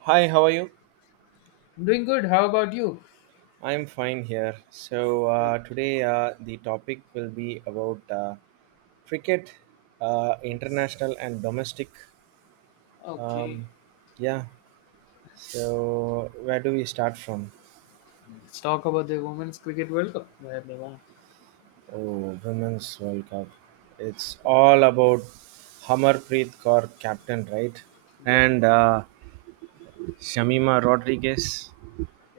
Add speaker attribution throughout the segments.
Speaker 1: Hi, how are you?
Speaker 2: I'm doing good. How about you?
Speaker 1: I'm fine here. So
Speaker 2: Great.
Speaker 1: today the topic will be about cricket,
Speaker 2: Yes.
Speaker 1: international and domestic.
Speaker 2: Okay.
Speaker 1: Um, yeah. So where do we start from?
Speaker 2: Let's talk about the Women's Cricket World Cup where they won.
Speaker 1: Oh, Women's World Cup. It's all about Hamarpreet Kaur captain, right?
Speaker 2: Yeah.
Speaker 1: And Shamima Rodriguez.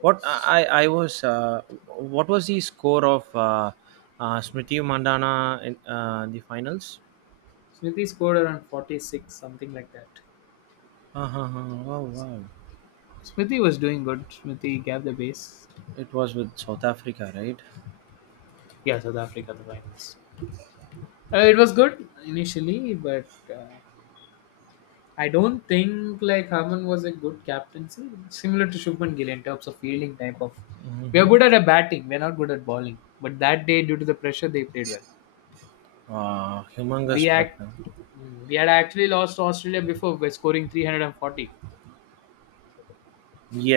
Speaker 1: What I was what was the score of Smriti Mandana in the finals?
Speaker 2: Smithy scored around 46, something like that.
Speaker 1: Uh-huh. Wow, wow.
Speaker 2: Smithy was doing good. Smithy gave the base.
Speaker 1: It was with South Africa, right?
Speaker 2: Yeah. South Africa the finals. It was good initially, but I don't think like Harman was a good captaincy. Similar to Shubman Gill in terms of fielding type of. We are good at a batting. We are not good at bowling. But that day, due to the pressure, they played well.
Speaker 1: Humongous
Speaker 2: we
Speaker 1: pressure.
Speaker 2: act we had actually lost Australia before by scoring 340,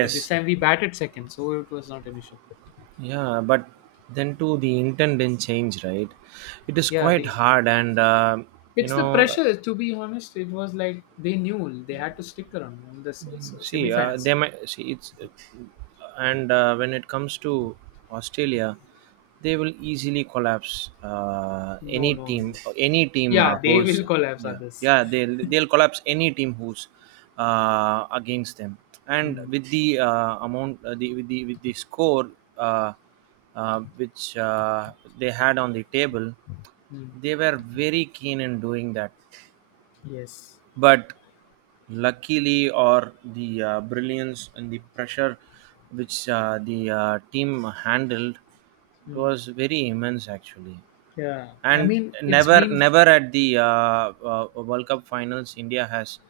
Speaker 2: but this time we batted second, so it was not an issue.
Speaker 1: Yeah, but then too the intent didn't change, right? It is
Speaker 2: Yeah,
Speaker 1: quite
Speaker 2: they
Speaker 1: hard, and you
Speaker 2: it's the
Speaker 1: know
Speaker 2: pressure. To be honest, it was like they knew they had to stick around in the
Speaker 1: see,
Speaker 2: semifinals.
Speaker 1: they might see it's, and when it comes to Australia, they will easily collapse.
Speaker 2: No,
Speaker 1: Any
Speaker 2: no, no.
Speaker 1: team,
Speaker 2: Yeah, they
Speaker 1: who's
Speaker 2: will collapse
Speaker 1: yeah,
Speaker 2: others.
Speaker 1: yeah, they'll collapse any team who's against them. And
Speaker 2: Mm,
Speaker 1: with the with the with the score uh, which they had on the table,
Speaker 2: mm,
Speaker 1: they were very keen in doing that
Speaker 2: yes.
Speaker 1: but luckily or the brilliance and the pressure which the team handled it
Speaker 2: Mm,
Speaker 1: was very immense actually
Speaker 2: yeah, I
Speaker 1: and
Speaker 2: mean it's
Speaker 1: never
Speaker 2: been.
Speaker 1: never at the World Cup finals India has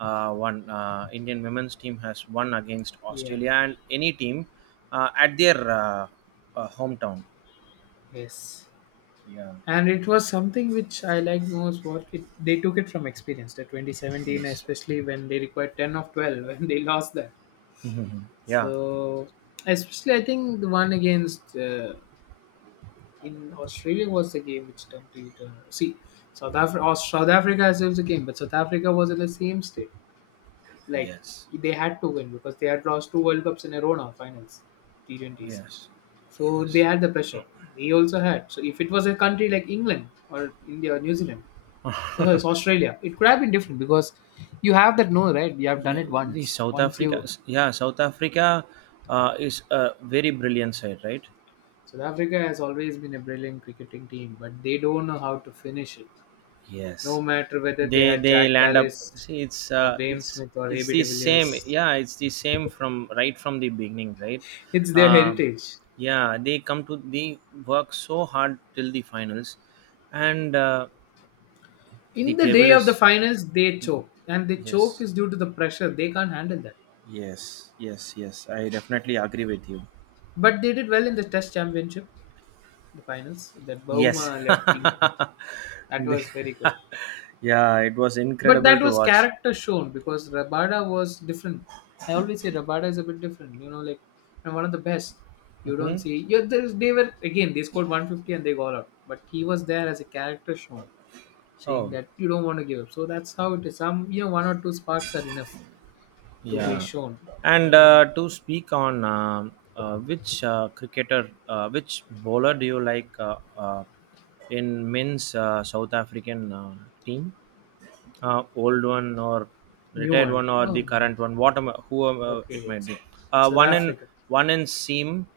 Speaker 1: won Indian women's team has won against
Speaker 2: Yeah.
Speaker 1: Australia and any team at their hometown
Speaker 2: Yes.
Speaker 1: yeah
Speaker 2: And it was something which I liked most. What it they took it from experience. The 2017,
Speaker 1: yes
Speaker 2: especially when they required 10 of 12, and they lost that.
Speaker 1: yeah
Speaker 2: So especially, I think the one against in Australia was the game which turned to see South Africa. South Africa as well was the game, but South Africa was in the same state. Like
Speaker 1: yes
Speaker 2: they had to win because they had lost two World Cups in a row now, finals, T20s.
Speaker 1: yes
Speaker 2: So they
Speaker 1: yes
Speaker 2: had the pressure. We also had. So if it was a country like England or India or New Zealand it's Australia. It could have been different because you have that no right. You have done
Speaker 1: yeah,
Speaker 2: it
Speaker 1: the
Speaker 2: once.
Speaker 1: South
Speaker 2: Once
Speaker 1: Africa,
Speaker 2: you
Speaker 1: yeah, South Africa is a very brilliant side, right?
Speaker 2: South Africa has always been a brilliant cricketing team, but they don't know how to finish it.
Speaker 1: Yes,
Speaker 2: No matter whether they
Speaker 1: they
Speaker 2: had
Speaker 1: they
Speaker 2: Jack
Speaker 1: land up.
Speaker 2: Callis
Speaker 1: See, it's
Speaker 2: or
Speaker 1: uh,
Speaker 2: Graham
Speaker 1: it's
Speaker 2: Smith or
Speaker 1: it's
Speaker 2: AB de
Speaker 1: the same.
Speaker 2: Villiers,
Speaker 1: Yeah, it's the same from right from the beginning, right?
Speaker 2: it's their
Speaker 1: Um,
Speaker 2: heritage.
Speaker 1: yeah, they come to they work so hard till the finals, and the
Speaker 2: In the
Speaker 1: table
Speaker 2: day of the
Speaker 1: is
Speaker 2: finals, they choke, and the choke
Speaker 1: yes,
Speaker 2: is due to the pressure. They can't handle that.
Speaker 1: yes. I definitely agree with you.
Speaker 2: But they did well in the Test Championship, the finals. That
Speaker 1: Yes.
Speaker 2: Bahuma led team, that
Speaker 1: The-
Speaker 2: was very good.
Speaker 1: yeah, it was
Speaker 2: But
Speaker 1: incredible
Speaker 2: that
Speaker 1: to
Speaker 2: was
Speaker 1: watch.
Speaker 2: character shown because Rabada was different. I always say Rabada is a bit different, like and one of the best. You
Speaker 1: Hmm.
Speaker 2: don't see. Yeah, there's they were again they scored 150 and they got out. But he was there as a character shown, saying
Speaker 1: Oh,
Speaker 2: that you don't want to give up. So that's how it is. Some, one or two sparks are enough to be
Speaker 1: yeah.
Speaker 2: shown.
Speaker 1: And
Speaker 2: And
Speaker 1: to speak on which bowler do you like in men's South African team? Old one or
Speaker 2: new
Speaker 1: retired
Speaker 2: one.
Speaker 1: one or the
Speaker 2: Oh,
Speaker 1: current one whoever
Speaker 2: okay,
Speaker 1: it might
Speaker 2: it's
Speaker 1: be uh,
Speaker 2: South
Speaker 1: one in
Speaker 2: Africa.
Speaker 1: one in seam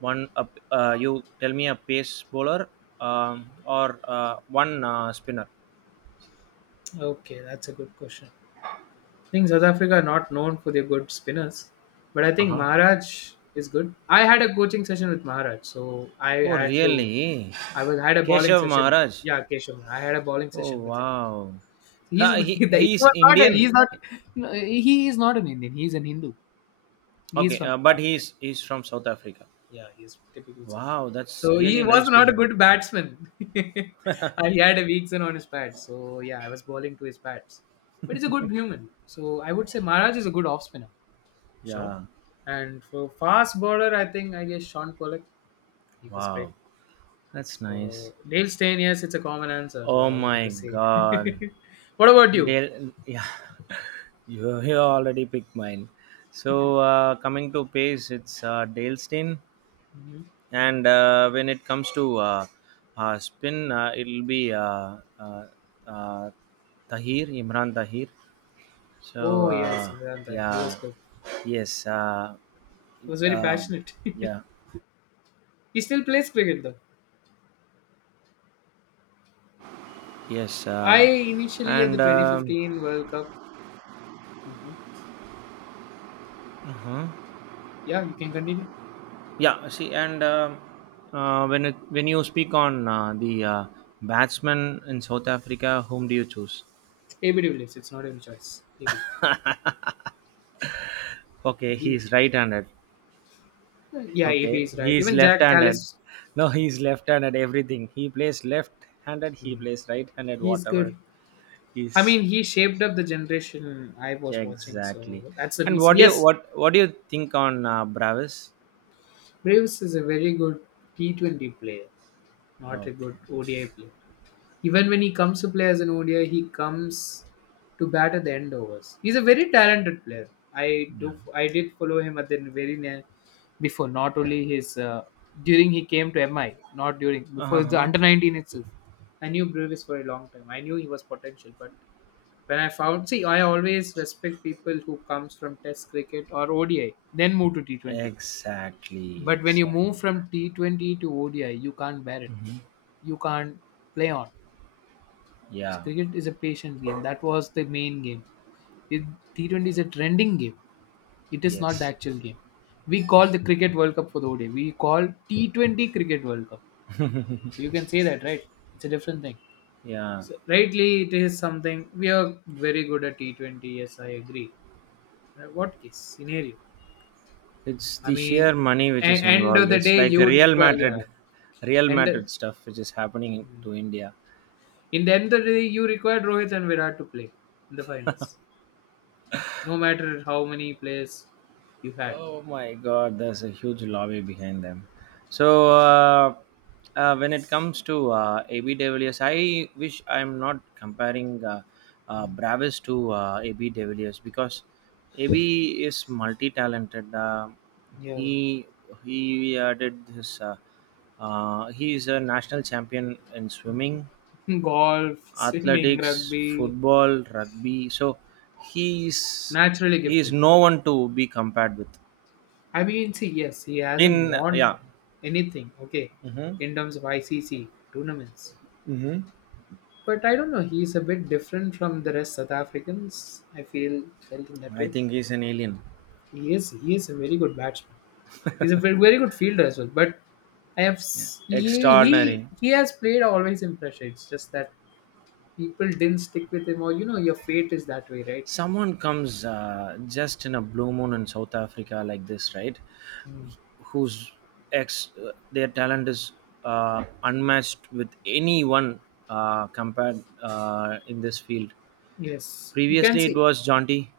Speaker 1: you tell me a pace bowler or one spinner.
Speaker 2: Okay, that's a good question. I think South Africa are not known for their good spinners, but I
Speaker 1: Uh
Speaker 2: think
Speaker 1: huh.
Speaker 2: Maharaj is good. I had a coaching session with Maharaj, so I
Speaker 1: Oh
Speaker 2: had to.
Speaker 1: really.
Speaker 2: I was had a bowling
Speaker 1: Keshav
Speaker 2: session.
Speaker 1: Maharaj.
Speaker 2: Yeah, Keshav. I had a bowling
Speaker 1: Oh
Speaker 2: session with him.
Speaker 1: wow. Ha,
Speaker 2: He's
Speaker 1: he
Speaker 2: he
Speaker 1: he's
Speaker 2: was not. A,
Speaker 1: Indian.
Speaker 2: he's not. No, he is not an Indian. He's an Hindu. He is
Speaker 1: Okay
Speaker 2: from South
Speaker 1: but
Speaker 2: Africa.
Speaker 1: he's from South Africa.
Speaker 2: Yeah, he is typically South African.
Speaker 1: Wow that's
Speaker 2: So he
Speaker 1: really
Speaker 2: was
Speaker 1: nice to
Speaker 2: not a
Speaker 1: hear.
Speaker 2: good batsman, and he had a weak zone on his pad. So yeah, I was bowling to his bats, but he's a good human. So I would say Maharaj is a good off spinner. Sure.
Speaker 1: Yeah.
Speaker 2: And for fast bowler, I think I guess Sean Pollock. He was great.
Speaker 1: Wow that's nice.
Speaker 2: So Dale Steyn, yes, it's a common answer. So
Speaker 1: Oh
Speaker 2: I don't want
Speaker 1: my
Speaker 2: to say.
Speaker 1: god.
Speaker 2: What about you?
Speaker 1: Del yeah. You already picked mine. So coming to pace, it's Dalestein,
Speaker 2: Mhm.
Speaker 1: and when it comes to spin, it'll be uh, Tahir Imran Tahir. So
Speaker 2: Oh yes, Vedanta. He
Speaker 1: yeah,
Speaker 2: was good.
Speaker 1: yes,
Speaker 2: He was very
Speaker 1: um
Speaker 2: passionate.
Speaker 1: yeah,
Speaker 2: He still plays cricket though.
Speaker 1: yes,
Speaker 2: I initially at the
Speaker 1: and
Speaker 2: 2015 World Cup. Mhm.
Speaker 1: huh?
Speaker 2: Yeah, you can continue.
Speaker 1: Yeah, see, and when it, when you speak on the batsman in South Africa, whom do you choose?
Speaker 2: AB de Villiers. It's not even choice. AB.
Speaker 1: Okay, he
Speaker 2: He,
Speaker 1: is right-handed.
Speaker 2: yeah, AB
Speaker 1: Okay,
Speaker 2: is
Speaker 1: he
Speaker 2: right.
Speaker 1: is
Speaker 2: Even Jack
Speaker 1: left-handed.
Speaker 2: Callis.
Speaker 1: No, he is left-handed. Everything he plays left-handed, he
Speaker 2: Mm.
Speaker 1: plays right-handed.
Speaker 2: He's
Speaker 1: Whatever
Speaker 2: good. I
Speaker 1: he's
Speaker 2: mean, he shaped up the generation I was watching,
Speaker 1: exactly.
Speaker 2: so that's the
Speaker 1: And what
Speaker 2: reason.
Speaker 1: do you
Speaker 2: Yes,
Speaker 1: what do you think on Bravis?
Speaker 2: Braves is a very good T20 player, not a good
Speaker 1: Okay.
Speaker 2: ODI player. Even when he comes to play as an ODI, he comes to bat at the end overs. He's a very talented player. I
Speaker 1: Yeah.
Speaker 2: do. I did follow him at the very near before. Not only his during he came to MI, not during
Speaker 1: Uh
Speaker 2: before the
Speaker 1: huh.
Speaker 2: under 19 itself. I knew Braves for a long time. I knew he was potential, but when I found, see, I always respect people who comes from Test cricket or ODI, then move to T20.
Speaker 1: Exactly.
Speaker 2: But when you
Speaker 1: Exactly.
Speaker 2: move from T20 to ODI, you can't bear it. You can't play on.
Speaker 1: Yeah.
Speaker 2: Cricket is a patient game. That was the main game. It, T20 is a trending game. It is not the
Speaker 1: Yes.
Speaker 2: actual game. We call the Cricket World Cup for the ODI. We call T20 Cricket World Cup. So you can say that, right? It's a different thing.
Speaker 1: Yeah.
Speaker 2: So, rightly, it is something we are very good at T20. Yes, I agree. What case scenario?
Speaker 1: It's
Speaker 2: I
Speaker 1: the
Speaker 2: mean,
Speaker 1: sheer money which is
Speaker 2: end of
Speaker 1: involved.
Speaker 2: the
Speaker 1: It's
Speaker 2: day,
Speaker 1: like
Speaker 2: you
Speaker 1: a
Speaker 2: would
Speaker 1: Real
Speaker 2: require. Yeah,
Speaker 1: Madrid, Real
Speaker 2: and
Speaker 1: Madrid stuff which is happening to India.
Speaker 2: in the end of the day, you required Rohit and Virat to play in the finals, no matter how many players you had.
Speaker 1: Oh my God, there's a huge lobby behind them. So when it comes to AB de Villiers, I wish I'm not comparing
Speaker 2: Mm.
Speaker 1: Bravis to AB de Villiers because AB is multi-talented.
Speaker 2: Yeah.
Speaker 1: He he did his. He is a national champion in swimming
Speaker 2: Golf, swimming,
Speaker 1: athletics,
Speaker 2: rugby,
Speaker 1: football, rugby. So he is
Speaker 2: naturally
Speaker 1: he is
Speaker 2: gifted.
Speaker 1: no one to be compared with.
Speaker 2: I mean, see, yes, he hasn't
Speaker 1: In
Speaker 2: won
Speaker 1: yeah,
Speaker 2: anything, okay,
Speaker 1: hmm.
Speaker 2: in terms of ICC tournaments.
Speaker 1: Mm-hmm.
Speaker 2: But I don't know, he's a bit different from the rest South Africans. I feel felt in that
Speaker 1: I
Speaker 2: way.
Speaker 1: think he's an alien.
Speaker 2: He is a very good batsman. He's a very, very good fielder as well. But I have
Speaker 1: Yeah,
Speaker 2: s-
Speaker 1: extraordinary.
Speaker 2: he has played always in pressure. It's just that people didn't stick with him, or you know your fate is that way, right?
Speaker 1: Someone comes just in a blue moon in South Africa like this, right? Whose ex their talent is unmatched with anyone compared in this field.
Speaker 2: Yes, you can
Speaker 1: Previously, it
Speaker 2: see.
Speaker 1: was Jonty.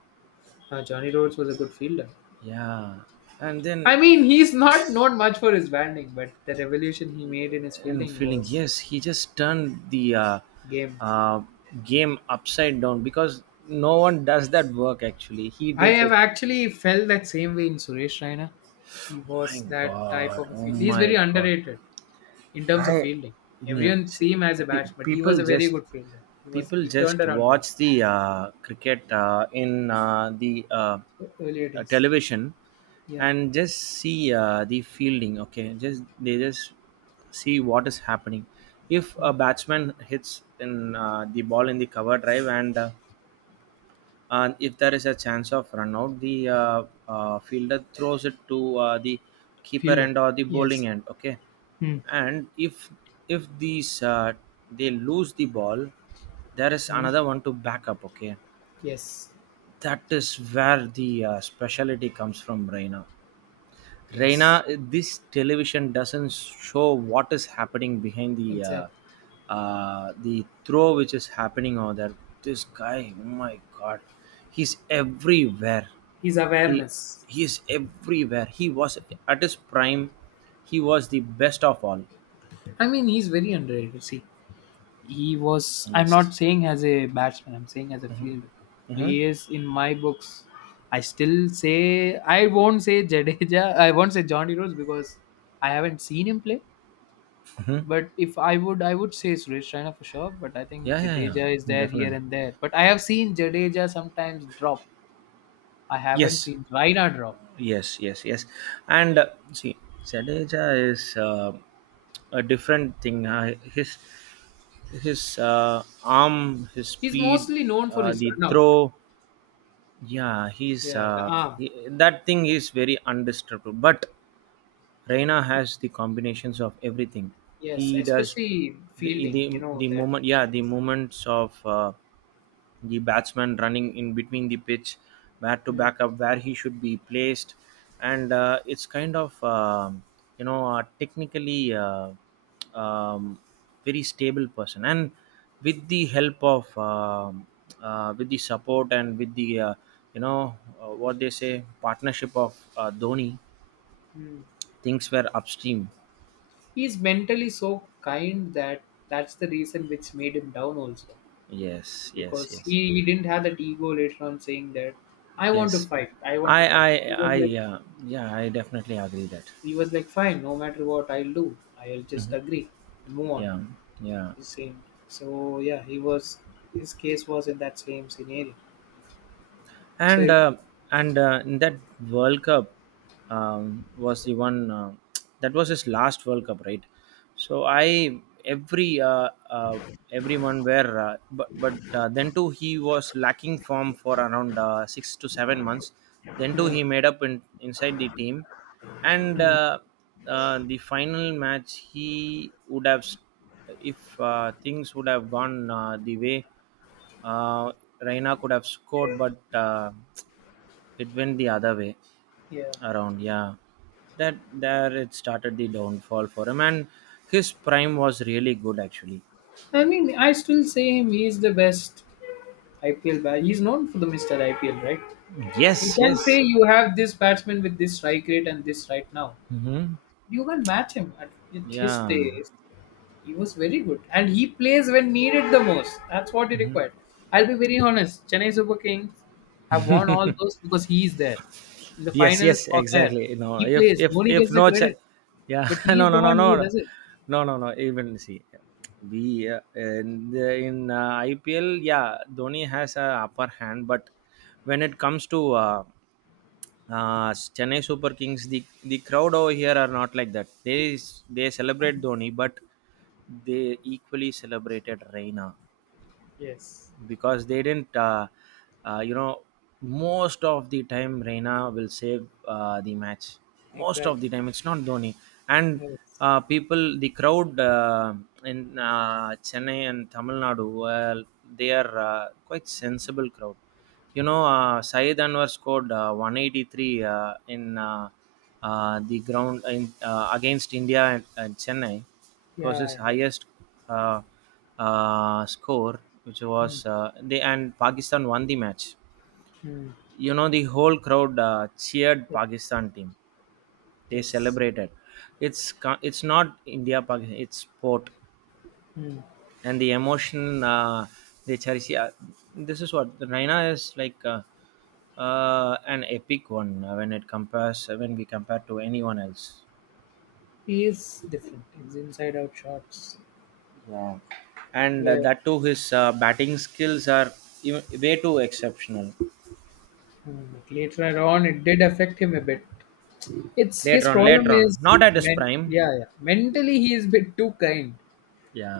Speaker 2: Johnny Rhodes was a good fielder.
Speaker 1: Yeah, and
Speaker 2: I
Speaker 1: then
Speaker 2: mean, he's not known much for his batting, but the revolution he made in his
Speaker 1: and
Speaker 2: fielding
Speaker 1: feeling
Speaker 2: was
Speaker 1: yes he just turned the
Speaker 2: game.
Speaker 1: uh, game upside down because no one does that work actually he
Speaker 2: I
Speaker 1: did
Speaker 2: have
Speaker 1: it.
Speaker 2: actually felt that same way in Suresh Raina. He
Speaker 1: Oh my
Speaker 2: was that type
Speaker 1: god
Speaker 2: of a
Speaker 1: oh
Speaker 2: fielder. He's very
Speaker 1: my god.
Speaker 2: underrated in terms of
Speaker 1: I
Speaker 2: fielding.
Speaker 1: yeah,
Speaker 2: Everyone see
Speaker 1: see
Speaker 2: him as a
Speaker 1: pe-
Speaker 2: batsman, but he was
Speaker 1: people
Speaker 2: a very
Speaker 1: just
Speaker 2: good fielder. He was
Speaker 1: people
Speaker 2: he turned
Speaker 1: just
Speaker 2: around games
Speaker 1: watch the cricket in the
Speaker 2: earlier days.
Speaker 1: television
Speaker 2: Yeah,
Speaker 1: and just see the fielding okay just they just see what is happening if a batsman hits in the ball in the cover drive and if there is a chance of run out the fielder throws it to the keeper
Speaker 2: fielder.
Speaker 1: end or the bowling
Speaker 2: Yes.
Speaker 1: end okay
Speaker 2: Hmm.
Speaker 1: and if these they lose the ball there is
Speaker 2: Hmm.
Speaker 1: another one to back up okay
Speaker 2: Yes.
Speaker 1: that is where the speciality comes from Raina.
Speaker 2: Yes.
Speaker 1: Reina, this television doesn't show what is happening behind
Speaker 2: Exactly.
Speaker 1: the throw which is happening over there. This guy, oh my god, he's everywhere.
Speaker 2: His
Speaker 1: He
Speaker 2: awareness.
Speaker 1: he is everywhere. He was at his prime. He was the best of all.
Speaker 2: I mean, he's very underrated. See, he was. I'm
Speaker 1: Yes.
Speaker 2: not saying as a batsman. I'm saying as a fielder.
Speaker 1: Mm-hmm.
Speaker 2: He is in my books. I still say I won't say Jadeja. I won't say Johnny Rose because I haven't seen him play. But if I would, I would say Suresh Raina for sure. But I think
Speaker 1: Yeah, yeah,
Speaker 2: Jadeja is
Speaker 1: yeah,
Speaker 2: there here
Speaker 1: Definitely.
Speaker 2: and there. But I have seen Jadeja sometimes drop. I haven't
Speaker 1: Yes,
Speaker 2: seen Raina drop.
Speaker 1: yes. And see, Jadeja is a different thing. His arm, his
Speaker 2: He's
Speaker 1: speed,
Speaker 2: mostly known for his
Speaker 1: the
Speaker 2: run out.
Speaker 1: throw. Yeah,
Speaker 2: Yeah, the arm.
Speaker 1: he, that thing is very undistractable. But Reina has the combinations of everything.
Speaker 2: Yes,
Speaker 1: He does
Speaker 2: especially fielding. You
Speaker 1: the
Speaker 2: know that.
Speaker 1: moment. Yeah, the moments of. The batsman running in between the pitch, where to
Speaker 2: Mm,
Speaker 1: back up, where he should be placed, and it's kind of technically um, very stable person. And with the help of with the support and with the what they say partnership of Dhoni,
Speaker 2: mm.
Speaker 1: things were upstream.
Speaker 2: He's mentally so kind that that's the reason which made him down also,
Speaker 1: Yes,
Speaker 2: because he didn't have that ego later on saying that I want to
Speaker 1: yes.
Speaker 2: fight. I want to
Speaker 1: I,
Speaker 2: fight.
Speaker 1: I,
Speaker 2: He was like,
Speaker 1: I, uh, yeah, I definitely agree that.
Speaker 2: he was like fine no matter what I'll do. I'll just agree and move on
Speaker 1: Yeah, yeah.
Speaker 2: the same. So yeah, he was his case was in that same scenario.
Speaker 1: and
Speaker 2: So
Speaker 1: uh, and In that World Cup was the one that was his last World Cup, right? So I every everyone were but then too he was lacking form for around 6 to 7 months. Then too
Speaker 2: mm,
Speaker 1: he made up inside the team, and
Speaker 2: mm,
Speaker 1: the final match he would have s- if things would have gone the way. Uh, Reina could have scored, but it went the other way
Speaker 2: yeah,
Speaker 1: around. Yeah, that there it started the downfall for him, and his prime was really good actually.
Speaker 2: I mean I still say him, he's the best IPL bat. He's known for the Mr. IPL, right? You
Speaker 1: Yes,
Speaker 2: can say
Speaker 1: yes.
Speaker 2: you have this batsman with this strike rate, and this right now.
Speaker 1: Hmm.
Speaker 2: You can match him at with his
Speaker 1: Yeah,
Speaker 2: taste. He was very good, and he plays when needed the most. That's what he required. I'll be very honest. Chennai Super Kings have won all those because he is there in the
Speaker 1: yes,
Speaker 2: finals
Speaker 1: yes,
Speaker 2: or there.
Speaker 1: exactly. No,
Speaker 2: He plays. Dhoni
Speaker 1: if
Speaker 2: gets the
Speaker 1: no, ch-
Speaker 2: credit,
Speaker 1: yeah,
Speaker 2: but he
Speaker 1: no,
Speaker 2: is the one who does it.
Speaker 1: no. Even see, we in IPL, yeah, Dhoni has a upper hand, but when it comes to Chennai Super Kings, the crowd over here are not like that. They celebrate Dhoni, but they equally celebrated Reina
Speaker 2: Yes,
Speaker 1: because they didn't uh, you know most of the time Reina will save the match most of the
Speaker 2: exactly.
Speaker 1: time it's not Dhoni and
Speaker 2: Yes.
Speaker 1: people the crowd in Chennai and Tamil Nadu well they are quite sensible crowd Syed Anwar scored 183 in the ground against India and Chennai
Speaker 2: Yeah, I
Speaker 1: possessed
Speaker 2: heard.
Speaker 1: highest uh, score, which
Speaker 2: Hmm.
Speaker 1: was they and Pakistan won the match.
Speaker 2: Hmm.
Speaker 1: You know, the whole crowd cheered
Speaker 2: Yes.
Speaker 1: Pakistan team. They
Speaker 2: Yes.
Speaker 1: celebrated. It's not India Pakistan. It's sport
Speaker 2: Hmm.
Speaker 1: and the emotion they cherish. Yeah, this is what the Raina is like. An epic one when we compare to anyone else.
Speaker 2: He is different. His inside out shots
Speaker 1: Yeah. And
Speaker 2: where
Speaker 1: that too, his batting skills are way too exceptional.
Speaker 2: later on it did affect him a bit. It's
Speaker 1: Later
Speaker 2: his
Speaker 1: on, later
Speaker 2: problem
Speaker 1: on,
Speaker 2: is
Speaker 1: not at his prime.
Speaker 2: yeah, yeah. Mentally he is a bit too kind.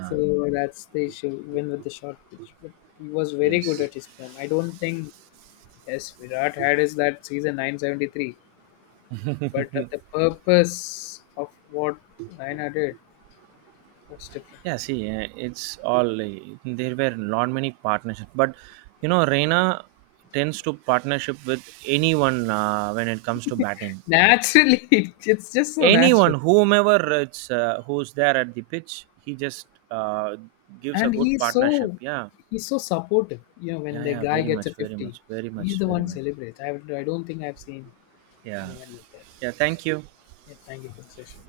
Speaker 2: So that's the issue, even with the short pitch. But he was very good
Speaker 1: yes.
Speaker 2: at his prime. I don't think, yes, Virat had is that season 973, but at the purpose of what Raina did was different.
Speaker 1: Yeah, see, it's all there were not many partnerships, but you know, Reina tends to partnership with anyone when it comes to batting.
Speaker 2: Naturally, it's just so
Speaker 1: Anyone,
Speaker 2: natural.
Speaker 1: whomever it's who's there at the pitch, he just gives a
Speaker 2: And
Speaker 1: good partnership. Yeah,
Speaker 2: he's so supportive. You know, when the
Speaker 1: yeah,
Speaker 2: guy
Speaker 1: very
Speaker 2: gets
Speaker 1: much,
Speaker 2: a 50, he's the
Speaker 1: very
Speaker 2: one
Speaker 1: much.
Speaker 2: celebrates. I don't think I've seen
Speaker 1: Yeah.
Speaker 2: anyone like that.
Speaker 1: Yeah. Thank you.
Speaker 2: Yeah, thank you for the session.